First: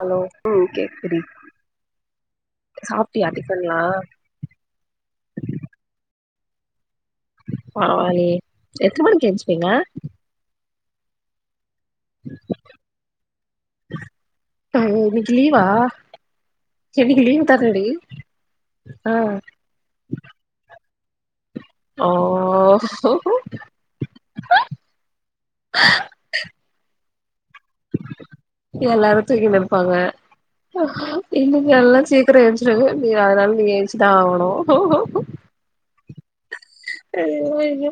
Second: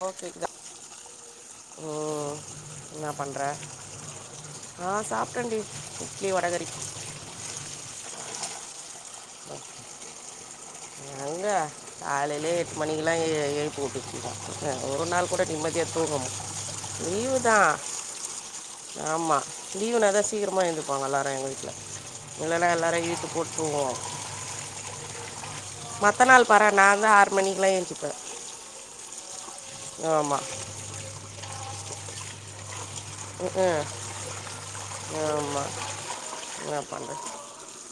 hello ஓகேங்க ம் கேக்குது ஓ என்ன சாப்ட்டியா பண்ற டிஃபன்லா ஆ சாப்டேன்டி இட்லி வடகறி பரவால்லயே எத்தன மணி எங்க காலேயே எட்டு மணிக்லா எ எழுப்பி உட்ருச்சுங்க ஆ ஒரு நாள் கூட நிம்மதியா தூங்க மு இன்னிக்கி லீவு தானடி ஆ லீவுனாதா சீக்கிரமா எழுந்திருப்பாங்க எல்லாரு எங்க வீட்ல ஓ இல்லனா எல்லாரு இழுத்து போட்டு தூங்குவோ மத்த நாள் பாறே நா தா ஆறு மணிக்லா ஏஞ்சுப்பே எல்லாரு தூங்கிட்னு இருப்பாங்க ஆமாம் இன்னைக்கி எல்லா ச்சி சீக்ரோ எஞ்சிருவாங்க நீ அதனால நீங்க எஞ்சுதா ஆவணு என்னப் அய்யோ அய்யோ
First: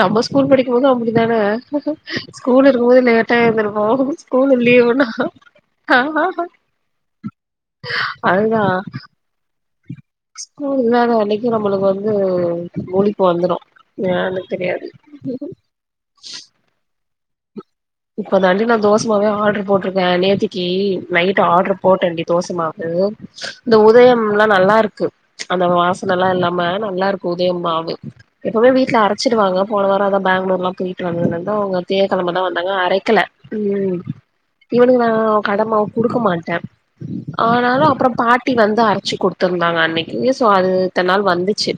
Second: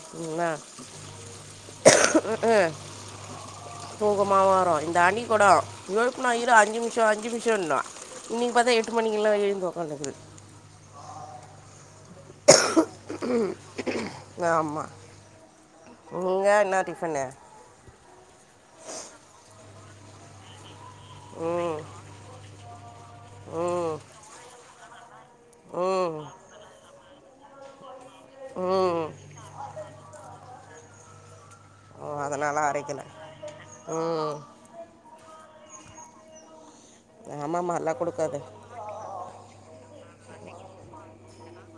நம்ம ஸ்கூல் படிக்குபோது அப்டித்தான என்ன ஸ்கூல் இருக்குபோது லேட்டா எந்துருப்போ ஸ்கூலு லீவுனா கோடோ எழுப்புனா இரு அஞ்சுமிஷோ அஞ்சுமிஷோ ன்னா இன்னைக்கி அதுதா பாத்தா எட்டு மணிக்லா எழுந்து ஒக்காந்துக்குது ஸ்கூல் இல்லாத அன்னைக்கி நம்ளுக்கு வந்து முழிப்பு வந்ரு ஏனு தெரியாது நீங்க என்ன டிஃப்பன்னு இப்ப தான்டி நா தோசமாவே ஆர்ட்ரு போட்ருக்கே நேத்திக்கி நைட்டு ஆர்டரு ம் போட்டேண்டி தோச மாவு இந்த ம் உதயம்ல்லா நல்லா இருக்கு அந்த ம் வாசனல்லா இல்லாம நல்லா இருக்கு உதயம் மாவு எப்பமே வீட்ல ம் அர ச்சுருவாங்க போன வாரோ அதா பேங்ளூர்லா போயிட்டு வந்ததுலருந்து அவுங்க ஓ, தியேகெழம தா வந் அதனால தாங்க அரைக்கல ம் இவனுக்கு நா கட மாவ் குடுக்க மாட்டே ஆமாம்மா ஆனாலு எல்லாம் அப்றோ கொடுக்காது பாட்டி வந்து அரச்சு குடுத் திருந்தாங்க அன்னைக்கி சோ அது இத்ன நாள் வந்துச்சு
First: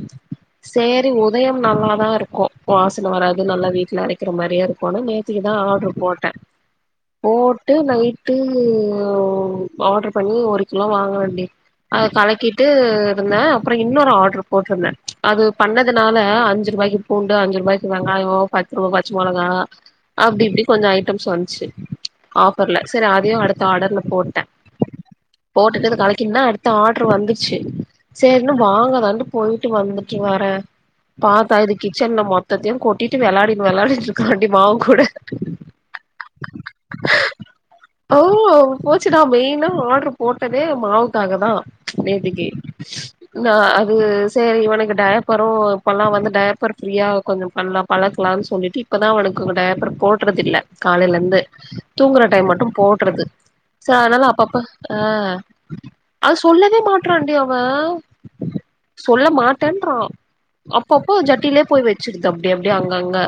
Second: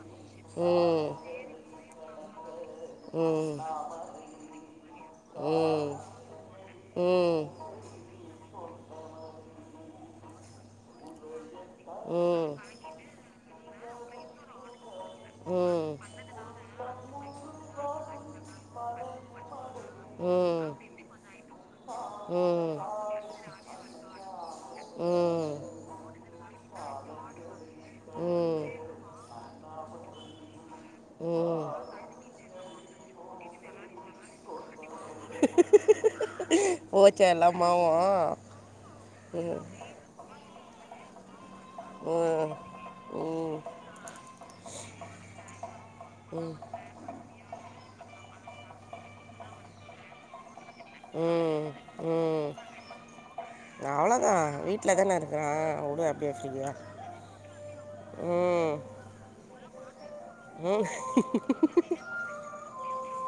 சேரி ம் உதயம் நல்லாதா இருக்கு வாசன வராது ம் நல்லா வீட்ல அரைக் கிற மாரியா இருக்குணு நேத்திக்குதா ம் ஆர்டரு ம் போட்டே ம் போட்டு நைட்டு ஆர்டரு பண்ணி ஒரு கிலோ வாங் ஆ டி அத ம் கலக்கிட்டு இருந்தே அப்றோ இன்னொரு ஆர்டர் போட்ருந்தே அது ம் பண்ணதுனால அஞ்சு ரூபாய்க்கு பூண்டு அஞ்சு ரூபாய்க்கு வெங்காயோ பத்து ரூபா பச்ச மொளகா அப்டி இப்டி ம் கொஞ்சோ ஐட்டம்ஸ் வந்துச்சு ம் ஆஃபர்ல சரி அதையு அடுத்த ஆர்டர்ல போட்டே ம் போட்டுட்டு அத கலக்கின்னா அடுத்த ஆர்டரு வந்துச்சு சேரினு வாங்கலான்ட்டு போயிட்டு வந்துட்டு வரே பாத்தா இது ம் கிச்சன்ல மொத்தத்யு கொட்டிட்டு வெளாடின் வெளாடிட்டு இருக்கான்டி மாவு கூட ஓச்சா ஓ எல்லாமாவும் போச்சுடா மெயினா ஆர்ட்ரு போட்டதே மாவுக்காக தா நேத்திக்கு ம் நா ம் து சேரி இவனுக்கு டயப்பரு இப்பல்லா வந்து டயப்பர் ஃப்ரீயா கொஞ்சோ பண்லா பழக்கலானு சொல்லிட்டு இப்பதா அவனுக்கு டயப்பர் போடுறது இல்ல காலைல இருந்து ம் தூங்குற டைம் ம் மட்டும் போடுறது ச அதனால அவ்வளோதான் பாப்ப வீட்டில் ஆ தானே இருக்கிறான் விடு அப்படியே அது ஃப்ரீயா சொல்லவே மாட்றான்டி அவ ம் சொல்ல மாட்டேன்றா ம் அப்பப்போ ஜட்டிலயே போய் வ ச்சுருது அப்டி அப்டியே அங்கங்க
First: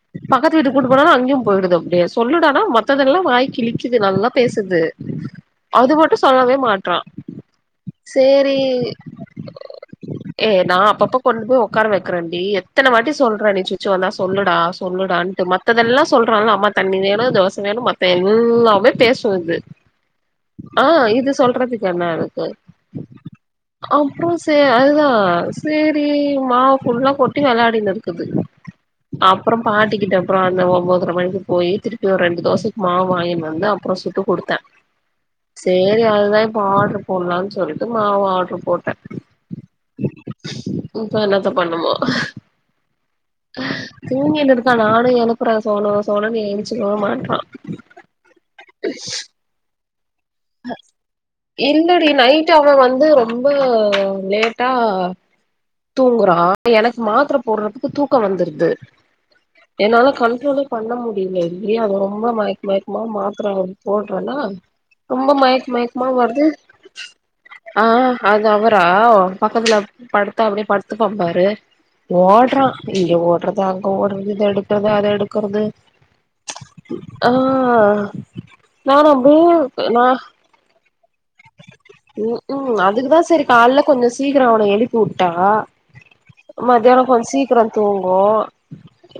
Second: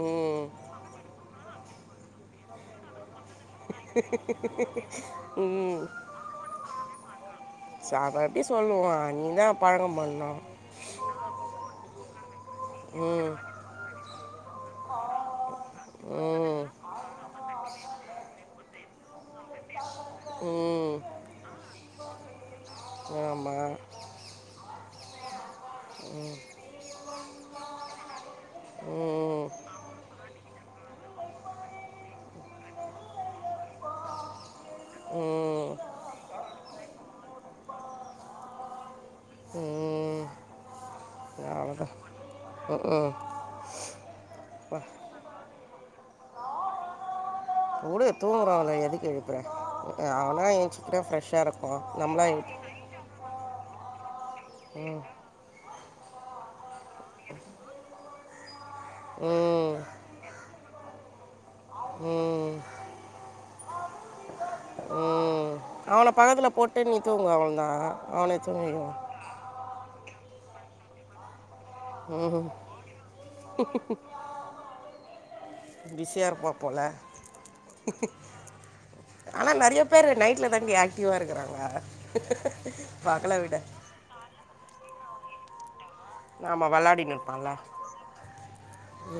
ம் பக்கத்து வீட் கூட்டு போனாலு அங்கயு போயிடுது அப்டியே சொல்லுடானா மத்ததெல்லா வாய் கி கிழிக்குது நல்லா பேசுது ம் அது மட்டு சொல்லவே மாட்றா ச- அவன் எப்படி சேரி சொல்லுவான் நீ தான் பழக்கம் பண்ணோம் ஏ நா அப்பப்ப கொண் போய் ஒக்கார வக்கறேன்டி எத்தன வாட்டி ம் சொல்றே நீ சுச்சு வந்தா சொல்லுடா சொல்லுடான்ட்டு மத் மத்ததெல்லா சொல்றால ம் அம்மா தண்ணி வேணு தோச வேணு மத்த எல்லாமே பேசு இது ஆ ம் இது சொல்றதுக்கு என்ன அதுக்கு ஆமாம் அப்றோ சே அதுதா சேரி மாவு ஃபுல்லா கொட்டி வெளாடினு இருக்குது ம் அப்றோ பாட்டிக்கிட்ட அப்றோ அந்த ஒம்போதர மணிக்கு போய் திருப்பி ஒரு இரண்டு தோசைக்கு மாவு வாங்கினு வந்து அப்றோ சுட்டு குடுத்தே ம் சேரி அதுதா இப்ப ஆர்ட்ரு போலான்னு சொல்லிட்டு மாவு அர்ட்ரு போட்டே ம் இப்ப என்னத்த பண்ணுமோ அவ்வளோதான் ம் தூங்கினு இருக்கா நானு எழப்புறே சோனு சோனுன்னு எஞ்சிக்கவே மாட்றா வுடு தூங்குறவன எதுக்கு எழுப்புற அவனா என் சிக்கனா ஃப்ரெஷ்ஷாக இருக்கும் இல்லடி நம்மளாம் நைட்டு எழுப்பு அவன் வந்து ரொம்ப லேட்டா தூங்குறா எனக்கு மாத்தர போடுறதுக்கு தூக்கம் வந்துருது ம் என்னல கண்ட்ரோலே பண்ண முடியல டி அது ரொம்ப ம் ம் மயக்க மயக்கமா மாத்தர போடுறேனா ரொம்ப ம் மயக்க மயக்கமா அவனை வருது பக்கத்தில் போட்டு நீ தூங்கு அவன்தான் அ அவனே அது அவரா தூங்கிக்குவான் பக்கத்துல படுத்தா அப்டியே படுத்து பா பாரு ம் ஒட்றா இங்க ஒட்றது அங்க ஒட்றது இத எடு க்குறது அத எடுக்குறது பிஸியாக இருப்பா போல் ஆ நானு அப்டியே நா ட்லதான்டி ஆக்டிவா இருக்குறாங்க பகல விட கொஞ்ச சீக்கர அவன எழுப்பி உட்டா நாம் மதியானோ விளாடின்னு கொஞ்சே இருப்பான்ல சீக்கரோ தூங்கு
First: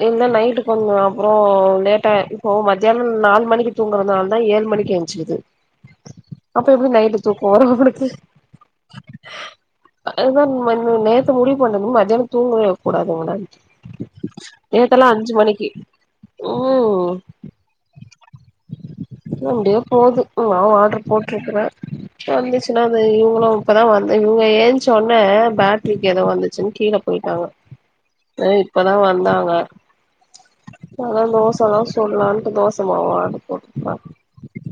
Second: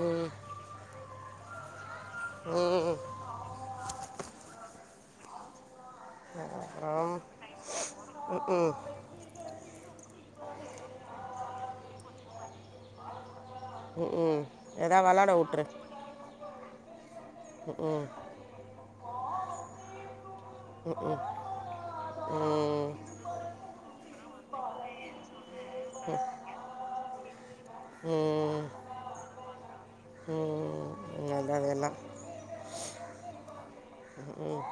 இல்ல ம் நைட்டு பண்ணு அப்பறோ லேட்டாயிர் இப்போ ம் மத்தியானோ நாலு மணிக்கு தூங்குறதா இருந்தா ஏழு மணிக்கு எஞ்சிக்குது அப்ப எப்டி நைட் அப்புறம் டி தூக்கோ வரு அவனுக்கு ம் ம் அதுதா மன் நேத்து முடிவு பண்ணது மதியானோ தூங்க வக்க கூடாது இவன ம் ம் எதா நேத்தெல்லா விளாட அஞ்சு விட்ரு மணிக்கி ம் ம் ம் அப்டியே போது மாவ் ஆட்ரு ம் போட்ருக்கறே வந்துச்சுனா ம் அது இவுங்களும் இப்பதா வந்து இவுங்க ஏன்ச்ச ஒன்னே பேட்ரிக்கு எதோ வந்துச்சுன் கீழப் போயிட்டாங்கா அ ம் இப்பதா வந்தாங்க அதா ம் தோசதா அதெல்லாம் சுல்லான்ட்டு தோச மாவு ஆட்ரு போட்ருக்கே ம்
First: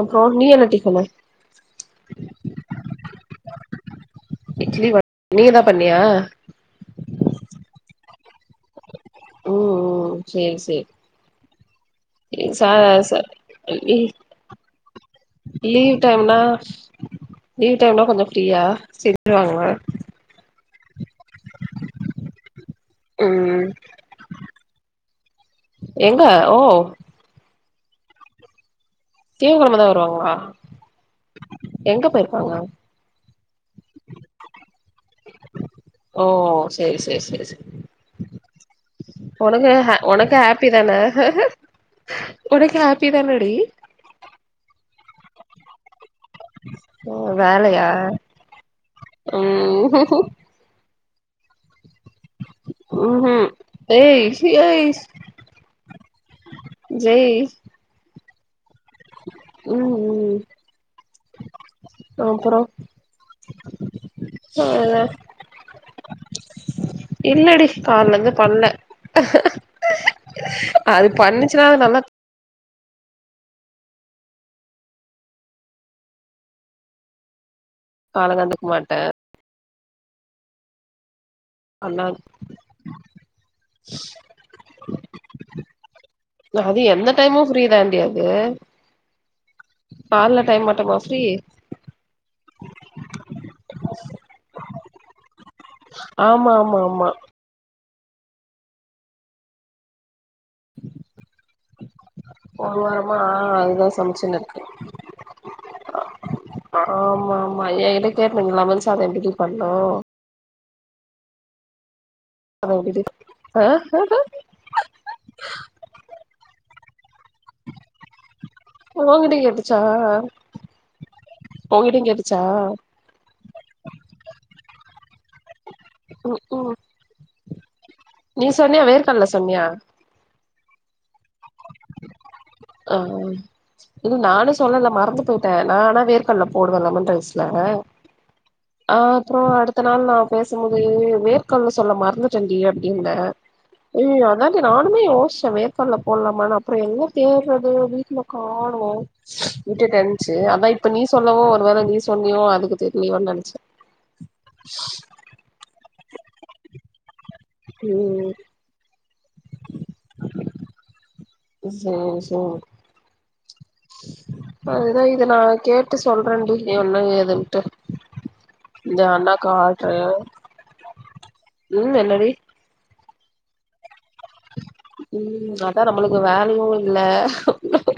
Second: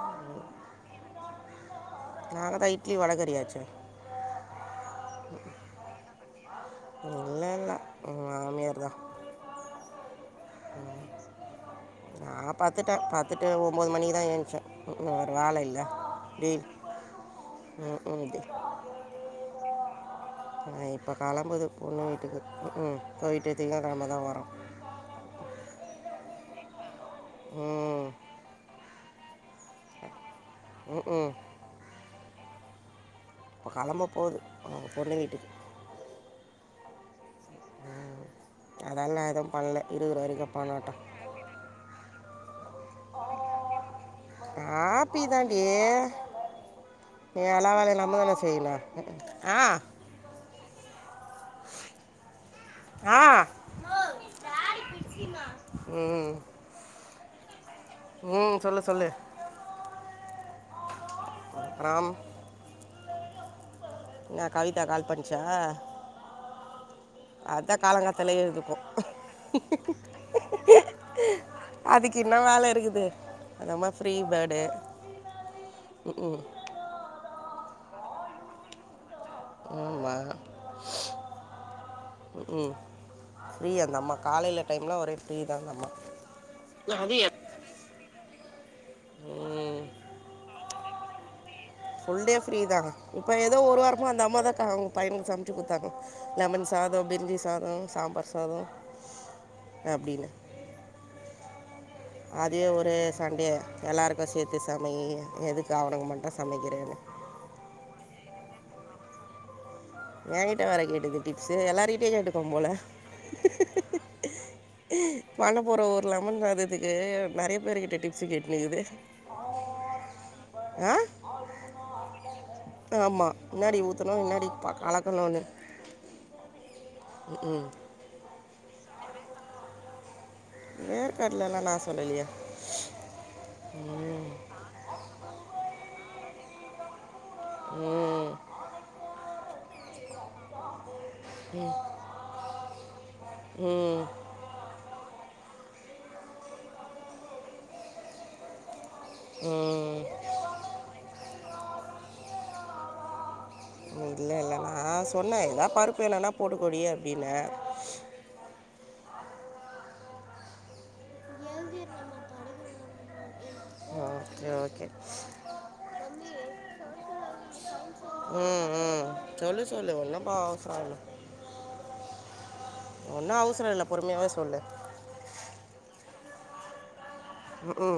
அப்றோ நீ என்ன [unintelligible] நாங்காதா இட்லி வடகறியாச்சே இட்லி வட் நீங்கதாப் பண்ணியா இல்லை இல்லை மாமியார் தான் ம் ம் சேரி சே நான் ச பார்த்துட்டேன் ச பார்த்துட்டு ஒம்பது லீ மணிக்கு தான் ஏந்துச்சேன் வேறு வேலை இல்லை லீவ் டைம்னா டீல் லீவ் டைம்னா ம் கொஞ்சோ ம் டி ஃப்ரீயா செஞ்சிருவாங்லா அ இப்போ கெளம்புது பொண்ணு வீட்டுக்கு ம் போயிட்டு ம் திங்ககெழமதா வறோ எங்க ஓ ம் திங்ககெழமதா வருவாங்ளா ம் ம் எங்க போயிர்க்காங்க இப்ப கெளம்ப போது அவுங்க பொண்ணு வீட்டுக்கு ஓ சேரி சேரி சே சே அதெல்லாம் எதுவும் ஒனக்கு பண்ணல ஹ இருக்கிற ஒனக்கு வரைக்கும் ஹப்பிதானே பண்ணாட்டோம் ஒனக்கு ஹப்பி தானடி ஆப்பி தாண்டி ஓ எல்லா வேலையா வேலையு நம்மதான செய்னு ஆ இக்குக்கு ஆ ம் ம் [unintelligible] ம் ஜெய் ம் சொல்லு சொல்லு ம் ம் ராம் அப்றோ நா கவிதா கால் பண்ச்சா இல்லடி கால்லந்து பண்ல இருக்கும் அதுப் பண்ணுச்சுனா அத நல்லாத் கின்னா வேல இருகுது அந்தம்மா ஃபிரீ பேடு காலங் எந்திரிக்மாட்ட இம்மா அல்லால் ம் ஃப்ரீ அந்த அம்மா காலைல டைம்ல ஒரே ஃப்ரீதா அந்தம்மா அது எந்த டைமு ஃப்ரீதான்டி அது ம் கால்ல டைம் மட்டுமா ஃப்ரீ ஃபுல்டே ஃப்ரீதா இப்ப எதோ ஒரு வாரமா அந்தம்மாதா கா அவுங்க பையனுகு சம் ச்சு குத்தாங்க ஆமா லெமன் ஆமா சாதோ ஆமா பிரிஞ்சி சாதோ சாம்பார் சாதோ அப்டினு அதே ஒரு ஒரே வாரமா சண்டையே அதுதா எல்லாருக்கு சமைச்சுன்னு சேத்து இருக்கு சமை எதுக்கு அவனுக்கு மட்டு சமைகிறேனு மா எ கிட்ட கேட்னுங் லெமன் சாதோ எப்டிடி பண்ணோ ஏங்கிட்ட வேற கேட்டுது டிப்ஸூ எல்லாருகிட்டியு கேட்டுக்கும்போல அத எப்டிடி ஆ பண்ண போற ஒரு லெமன்சாததுக்கு நெறைய பேருகிட்ட டிப் ப்ஸூ கேட்டுனுக்குது உங்கிட்ட கேட்டுச்சா உங்கிட்டயு கேட்டுச்சா ஆ ஆமா முன்னாடி ஊத்தணு முன்னாடி ப்பா கலக்கலுன்னு ம் ஹூம் ம் ஹூம் நீ சொன்னியா வேர்க்கல்ல சொன்னியா வேர்க்கட்லெல்லா நா சொல்லலயே ஆ இன்னு நானு சொல்லல மறந்து போய்ட்டே நா ஆனா வேர்கட்ல போடுவே லெமன் ரைஸ் அ ம் அப்றோ அடுத்த நாள் நா பேசும்போது வேர் கல்ல சொல்ல மறந்துட்டேன்டி அப்டீன்னே ம் அய்யய்யோ அதா ல நானுமே யோச்சே வேர்கல்ல போல்லாமானு அப்றோ எங்க தேட்றது வீட்ல காணோ ம் விட்டுடேன்ச்சு அதா இப்ப நீ சொல்லவு ஒரு வேள நீ சொன்னியோ அதுக்கு தெரியலயோனு நெனச்சே இல்ல இல்லநா சொன்னே எதா பருப்பு வேனுனா போட்டுக்கோடி அப்டினெ ம் செரி செரி ஓகே ஓகே அதுதா இத நா கே ட்டு சொல்றேன்டி என்ன ஏதுன்ட்டு ம் இந்த ம் அண்ணாக்கு சொல்லு சொல்லு ஆட்ரு ஒன்னுப்போ அவசரோ இல்ல ம் என்னடி ஒன்னு அவசரோ இல்ல பொறுமயாவே சொல்லு ம் அதா நம்மளுக்கு வேலயு இல்ல ம் ஹூ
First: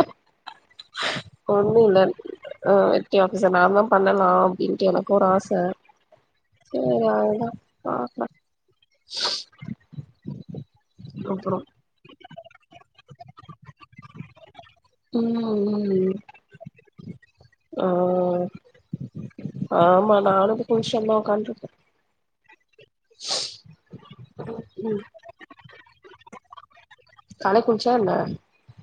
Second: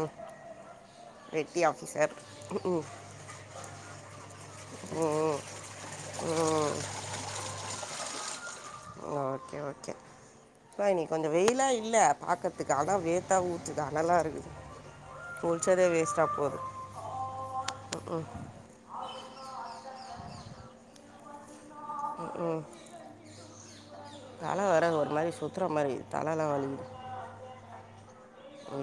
வெட்டி ஒண்ணு இல்ல ஆஃபிசர் ஆ வெட்டி ஆஃபீஸர் நான் தா பண்ணலா அப்டின்ட்டு எனக்கு ஒரு ம் ஆச ம் ம் சேரி அவ்ளதா பாக்லா ஓகே ஓகே அப்பா இன்னெக்கி கொஞ்சோ அப்புறோ வெயிலா இல்ல பாக்கறதுக்கு அதா வேர்த்தா ஊத்துது அனலா இருக்குது குள்ச்சதே ம் ம் வேஸ்டா போது ம் ஹூம் ஆ ஆமா நானு குள்ஷ்ட் வந்துதா உக்கான்ட்ருக்கே ம் ஹூம் தல வேற ம் ஒரு மாரி சுத்துற மாரி தலலா வலிக்குது தலைக் குளிச்சியா என்ன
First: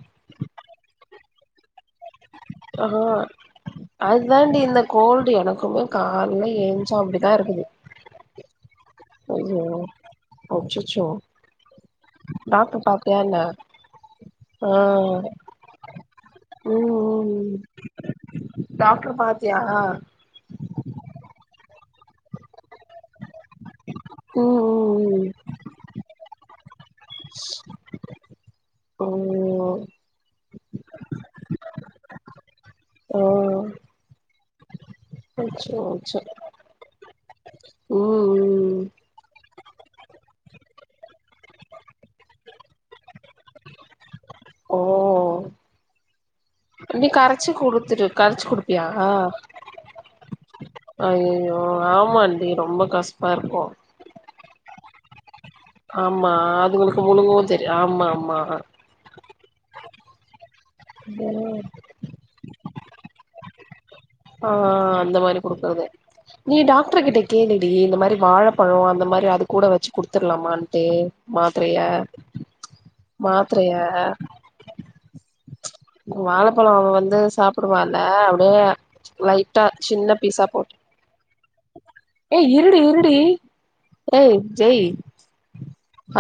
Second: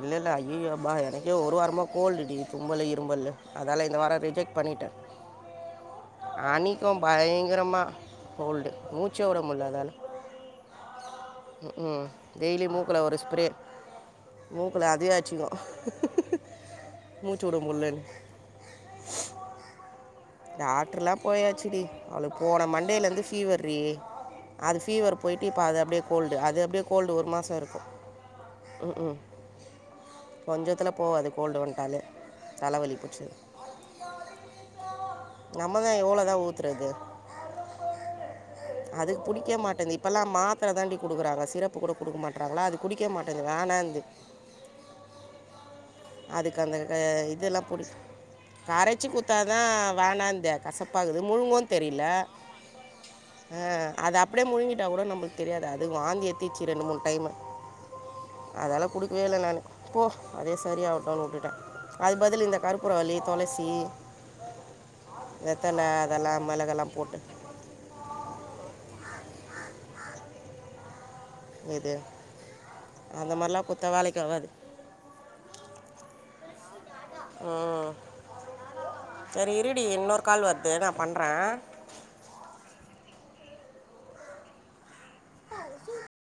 இல்லல்ல ஐய்யய்யோ அம்மா எனக்கே ஒரு வாரமா கோல்டுடி தும்மலு ஆஹா இருமலு அதால இந்த வாரோ ரிஜெக்ட் அதுதாண்டி இந்த பண்ணிட்டே கோல்டு எனக்குமே கால்ல அனி த்து ஏஞ்சா அப்டிதா இருக்குது பயங்கரமா கோல்டு மூச்சே உட ஐயோ முடில அதால அச்சச்சோ ம் ஹூம் டெய்லி டாக்டர் மூக்குல ஒரு பாத்தியா என்ன ஸ்ப்ரே ஆ மூக்கில் அதுவே ம் ஆச்சுக்கும் ம் மூச்சு ம் விட முடியலன்னு டாக்டர் பாத்தியா டாக்டரலா போயாச்சி டி அவுளுக்கு போன மண்டேல இருந்து ஃபீவர் ரி ம் அது ஃபீவர் ம் போயிட்டு இப்ப அது அப்டியே கோல்டு அது அப்டியே கோல்டு ஒரு மாசோ இருக்கும் ம் ஹூம் கொஞ்சத்துல போவாது கோல்டு வண்டாலே தல வலி ஓ புட்ச்சுது அச்சோ நம்மதா அச்சோ எவ்ளோதா ஊத்துறது ம் ம் அதுக்கு பிடிக்க மாட்டேது இப்பெல்லா மாத்தர தாண்டி குடுக்குறாங்க சிரப்புகூட குடுக்க மாட்றாங்களா அதுக்கு குடிக்க மாட்டேங்குது வேணாங்குது ஓ அதுக்கு அந்த நீ கரச்சு இதெல்லா புடிக் குடுத்துரு கரச்சு குடுப்பியா கரச்சி குத்தாதா வேணாந்து கசப்பாக்குது முழுங்கு ஐயையோ தெரில ஆமாண்டி ரொம்ப கசப்பா ஆ இருக்கு அத அப்டியே முழுங்கிட்டா கூட நம்ப்ளுக் தெரியாது அதுவும் வாந்தி ஆமா எத்திச்சு ரெண்டு மூணு அதுங்களுக்கு டைம்மு முழுங்கவு தெரி ஆமா ஆமா ஆ அதால குடுக்கவே இல்ல நா போ அதே சரியாவுட்டுன் உட்டுட்ட அதுக் பதிலு இந்த கருப்புறவல்லி தொளசி ஆ அந்த மாரி குடுக்குறது அதெல்லாம் நீ மிளகெல்லாம் டாக்ட்ரு கிட்ட போட்டு கேளுடி இந்த மாரி வாழப் பழம் அந்த மாரி அது கூட வச்சு குடுத்தர்லாம்மான்ட்டு மாத்ரயா இது அந்த மாதிரிலாம் மாத்ரயா கொடுத்தா வேலைக்கு ஆகாது வாழப்பழம் அவன் வந்து ம், சாப்பிடுவான்ல அப்டியே லைட்டா சின்ன பீஸா போட் பண்ற ஏய் இருடி இருடி ஏய் ஜெய்